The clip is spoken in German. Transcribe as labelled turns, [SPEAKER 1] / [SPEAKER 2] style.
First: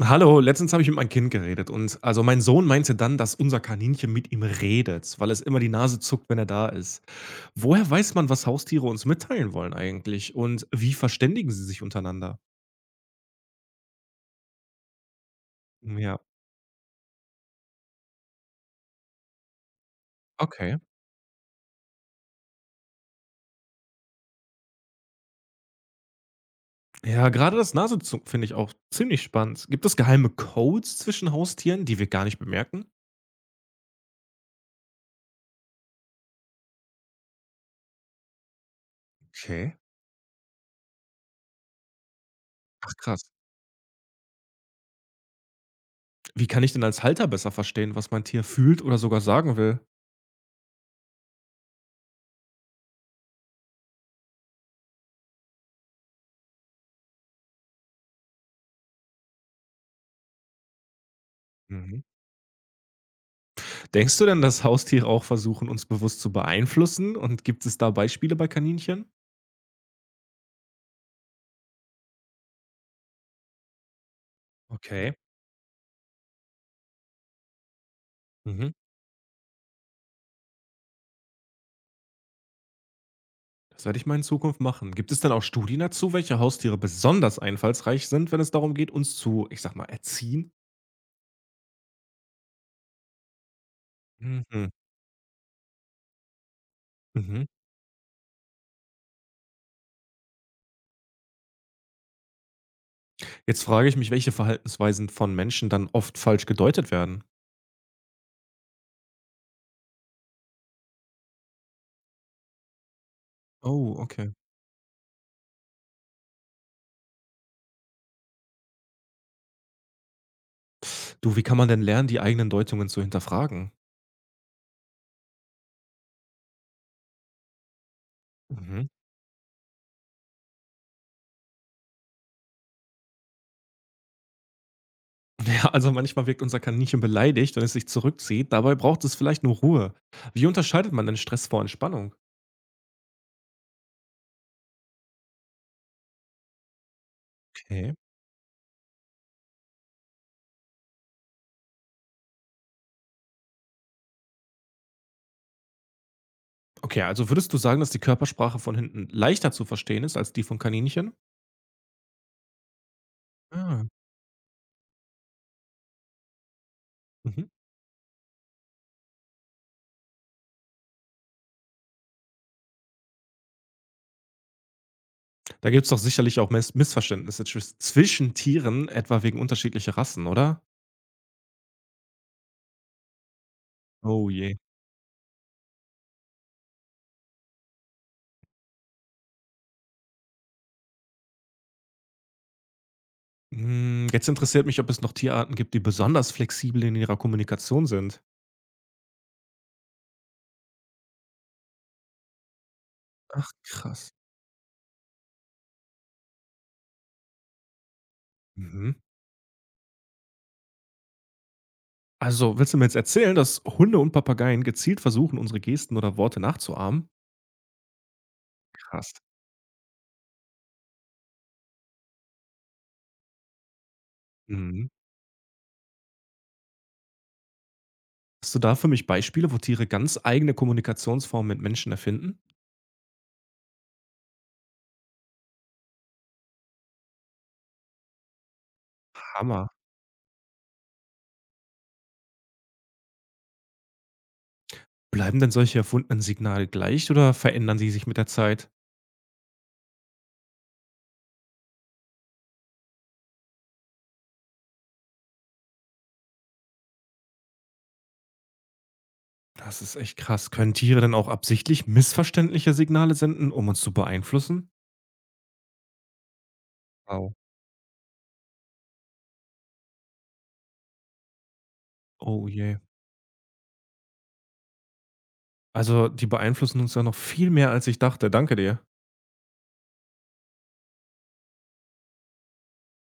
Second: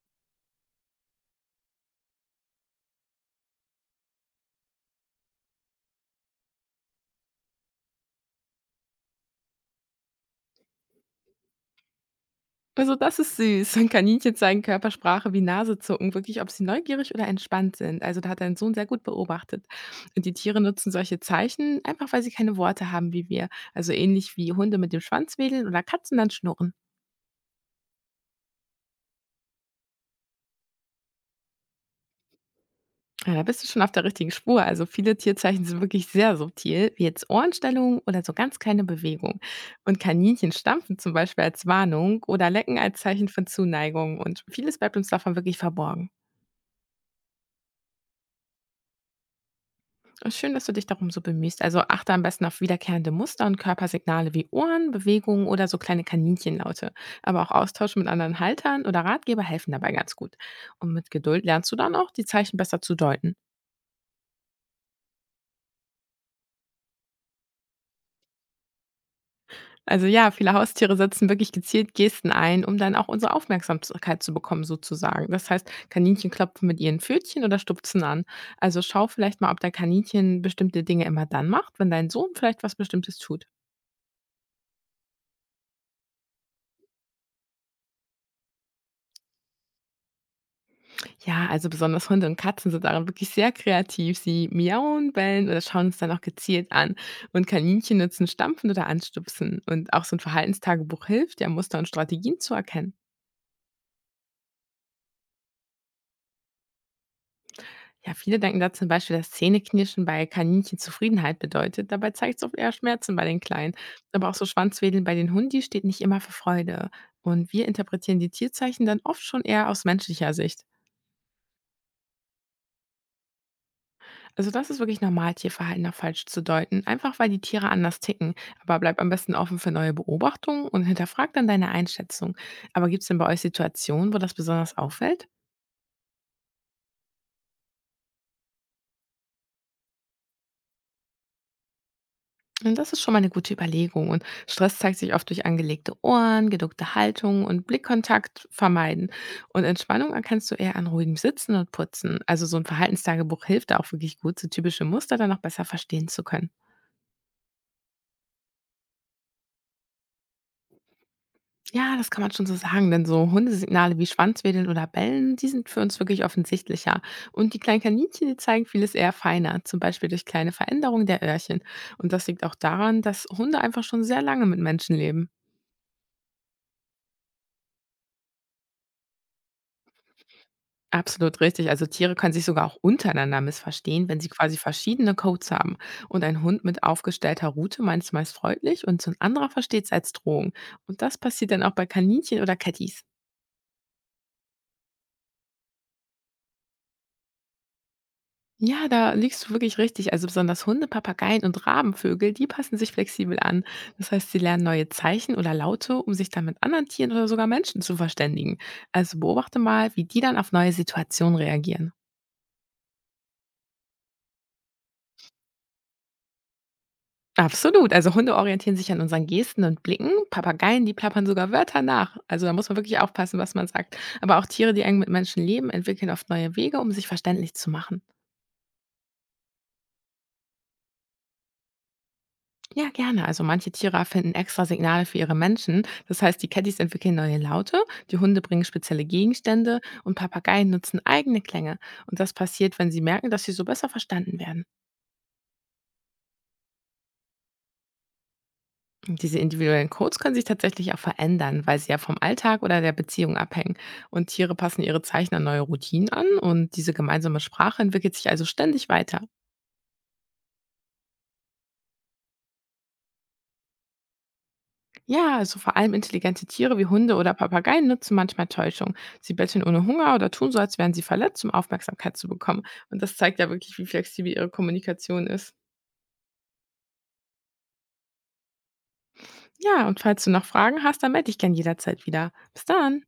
[SPEAKER 1] Hallo, letztens habe ich mit meinem Kind geredet und also mein Sohn meinte dann, dass unser Kaninchen mit ihm redet, weil es immer die Nase zuckt, wenn er da ist. Woher weiß man, was Haustiere uns mitteilen wollen eigentlich und wie verständigen sie sich untereinander?
[SPEAKER 2] Also, das ist süß. Kaninchen zeigen Körpersprache wie Nasezucken,
[SPEAKER 1] Ja,
[SPEAKER 2] wirklich, ob sie neugierig oder entspannt sind. Also, da hat dein Sohn sehr gut beobachtet. Und die Tiere
[SPEAKER 1] okay.
[SPEAKER 2] nutzen solche Zeichen einfach, weil sie keine Worte haben wie wir. Also ähnlich wie Hunde mit dem Schwanz wedeln oder Katzen dann schnurren.
[SPEAKER 1] Ja, gerade das Nasenzucken finde ich auch ziemlich spannend. Gibt es geheime Codes zwischen Haustieren, die wir gar nicht bemerken?
[SPEAKER 2] Ja, da bist du schon auf der richtigen Spur. Also viele Tierzeichen sind wirklich sehr subtil, wie jetzt Ohrenstellungen oder so ganz kleine Bewegungen.
[SPEAKER 1] Okay.
[SPEAKER 2] Und Kaninchen stampfen zum Beispiel als Warnung oder lecken
[SPEAKER 1] Ach
[SPEAKER 2] als
[SPEAKER 1] krass.
[SPEAKER 2] Zeichen von Zuneigung. Und vieles bleibt uns davon wirklich verborgen.
[SPEAKER 1] Wie kann ich denn als Halter besser verstehen, was mein Tier fühlt oder sogar sagen will?
[SPEAKER 2] Schön, dass du dich darum so bemühst. Also achte am besten auf wiederkehrende Muster und Körpersignale wie Ohren, Bewegungen oder so kleine Kaninchenlaute. Aber auch Austausch mit anderen Haltern oder Ratgeber helfen dabei ganz gut. Und mit Geduld lernst du dann auch, die Zeichen besser zu deuten.
[SPEAKER 1] Denkst du denn, dass Haustiere auch versuchen, uns bewusst zu beeinflussen? Und gibt es da Beispiele bei Kaninchen?
[SPEAKER 2] Also ja, viele Haustiere setzen wirklich gezielt Gesten ein, um dann auch unsere Aufmerksamkeit zu bekommen,
[SPEAKER 1] Okay.
[SPEAKER 2] sozusagen. Das heißt, Kaninchen klopfen mit ihren Pfötchen oder stupsen an.
[SPEAKER 1] Mhm.
[SPEAKER 2] Also schau vielleicht mal, ob dein Kaninchen bestimmte Dinge immer dann macht, wenn dein Sohn vielleicht was Bestimmtes tut.
[SPEAKER 1] Das werde ich mal in Zukunft machen. Gibt es denn auch Studien dazu, welche Haustiere besonders einfallsreich sind, wenn es darum geht, uns zu, ich sag mal, erziehen?
[SPEAKER 2] Ja, also besonders Hunde und Katzen sind darin wirklich sehr kreativ. Sie
[SPEAKER 1] Mhm.
[SPEAKER 2] miauen, bellen oder schauen uns dann auch gezielt an.
[SPEAKER 1] Mhm.
[SPEAKER 2] Und Kaninchen nutzen Stampfen oder Anstupsen. Und auch so ein Verhaltenstagebuch hilft, ja Muster und Strategien zu erkennen.
[SPEAKER 1] Jetzt frage ich mich, welche Verhaltensweisen von Menschen dann oft falsch gedeutet werden.
[SPEAKER 2] Ja, viele denken da zum Beispiel, dass Zähneknirschen bei Kaninchen Zufriedenheit bedeutet. Dabei zeigt es oft eher Schmerzen bei den Kleinen.
[SPEAKER 1] Oh,
[SPEAKER 2] Aber
[SPEAKER 1] okay.
[SPEAKER 2] auch so Schwanzwedeln bei den Hundi steht nicht immer für Freude. Und wir interpretieren die Tierzeichen dann oft schon eher aus menschlicher Sicht.
[SPEAKER 1] Du, wie kann man denn lernen, die eigenen Deutungen zu hinterfragen?
[SPEAKER 2] Also das ist wirklich normal, Tierverhalten nach falsch zu deuten, einfach weil die Tiere anders ticken. Aber
[SPEAKER 1] Mhm.
[SPEAKER 2] bleib am besten offen für neue Beobachtungen und hinterfrag dann deine Einschätzung. Aber gibt es denn bei euch Situationen, wo das besonders auffällt?
[SPEAKER 1] Ja, also manchmal wirkt unser Kaninchen beleidigt, wenn es sich zurückzieht. Dabei braucht es vielleicht nur Ruhe. Wie unterscheidet man denn Stress vor Entspannung?
[SPEAKER 2] Und das ist schon mal eine gute Überlegung. Und Stress zeigt sich oft durch angelegte Ohren, geduckte Haltung und
[SPEAKER 1] Okay.
[SPEAKER 2] Blickkontakt vermeiden. Und Entspannung erkennst du eher an ruhigem Sitzen und Putzen. Also so ein Verhaltenstagebuch hilft da auch wirklich gut, so typische Muster dann noch besser verstehen zu können.
[SPEAKER 1] Okay, also würdest du sagen, dass die Körpersprache von hinten leichter zu verstehen ist als die von Kaninchen?
[SPEAKER 2] Ja, das kann man schon so sagen, denn so
[SPEAKER 1] Ah.
[SPEAKER 2] Hundesignale wie Schwanzwedeln oder Bellen, die sind für uns wirklich offensichtlicher.
[SPEAKER 1] Mhm.
[SPEAKER 2] Und die kleinen Kaninchen, die zeigen vieles eher feiner, zum Beispiel durch kleine Veränderungen der Öhrchen. Und das liegt auch daran, dass Hunde einfach schon sehr lange mit Menschen leben.
[SPEAKER 1] Da gibt es doch sicherlich auch Missverständnisse zwischen Tieren, etwa wegen unterschiedlicher Rassen, oder?
[SPEAKER 2] Absolut richtig. Also Tiere können sich sogar auch untereinander missverstehen, wenn sie
[SPEAKER 1] Oh je.
[SPEAKER 2] quasi verschiedene Codes haben. Und ein Hund mit aufgestellter Rute meint es meist freundlich und so ein anderer versteht es als Drohung. Und das passiert dann auch bei Kaninchen oder Catties.
[SPEAKER 1] Hm, jetzt interessiert mich, ob es noch Tierarten gibt, die besonders flexibel in ihrer Kommunikation sind.
[SPEAKER 2] Ja, da liegst du wirklich richtig. Also besonders Hunde, Papageien und Rabenvögel, die passen sich flexibel
[SPEAKER 1] Ach
[SPEAKER 2] an. Das
[SPEAKER 1] krass.
[SPEAKER 2] heißt, sie lernen neue Zeichen oder Laute, um sich dann mit anderen Tieren oder sogar Menschen zu verständigen.
[SPEAKER 1] Mhm.
[SPEAKER 2] Also beobachte mal, wie die dann auf neue Situationen reagieren.
[SPEAKER 1] Also, willst du mir jetzt erzählen, dass Hunde und Papageien gezielt versuchen, unsere Gesten oder Worte nachzuahmen?
[SPEAKER 2] Absolut. Also Hunde orientieren sich an
[SPEAKER 1] Krass.
[SPEAKER 2] unseren Gesten und Blicken. Papageien, die plappern sogar Wörter nach. Also da muss man wirklich aufpassen, was man sagt. Aber auch Tiere, die
[SPEAKER 1] Mhm.
[SPEAKER 2] eng mit Menschen leben, entwickeln oft neue Wege, um sich verständlich zu machen.
[SPEAKER 1] Hast du da für mich Beispiele, wo Tiere ganz eigene Kommunikationsformen mit Menschen erfinden?
[SPEAKER 2] Ja, gerne. Also manche Tiere finden extra Signale für ihre Menschen. Das heißt, die Caddies entwickeln neue Laute, die Hunde bringen spezielle
[SPEAKER 1] Hammer.
[SPEAKER 2] Gegenstände und Papageien nutzen eigene Klänge. Und das passiert, wenn sie merken, dass sie so besser verstanden werden.
[SPEAKER 1] Bleiben denn solche erfundenen Signale gleich oder verändern sie sich mit der Zeit?
[SPEAKER 2] Und diese individuellen Codes können sich tatsächlich auch verändern, weil sie ja vom Alltag oder der Beziehung abhängen. Und Tiere passen ihre Zeichen an neue Routinen an und diese gemeinsame Sprache entwickelt sich also ständig weiter.
[SPEAKER 1] Das ist echt krass. Können Tiere denn auch absichtlich missverständliche Signale senden, um uns zu beeinflussen?
[SPEAKER 2] Ja, also vor allem intelligente Tiere wie Hunde
[SPEAKER 1] Wow.
[SPEAKER 2] oder Papageien nutzen manchmal Täuschung. Sie betteln ohne Hunger oder tun so, als wären sie verletzt, um Aufmerksamkeit zu
[SPEAKER 1] Oh
[SPEAKER 2] bekommen.
[SPEAKER 1] je.
[SPEAKER 2] Und das zeigt ja wirklich, wie flexibel ihre Kommunikation ist.
[SPEAKER 1] Also, die beeinflussen uns ja noch viel mehr, als ich dachte. Danke dir.
[SPEAKER 2] Ja, und falls du noch Fragen hast, dann melde dich gern jederzeit wieder. Bis dann!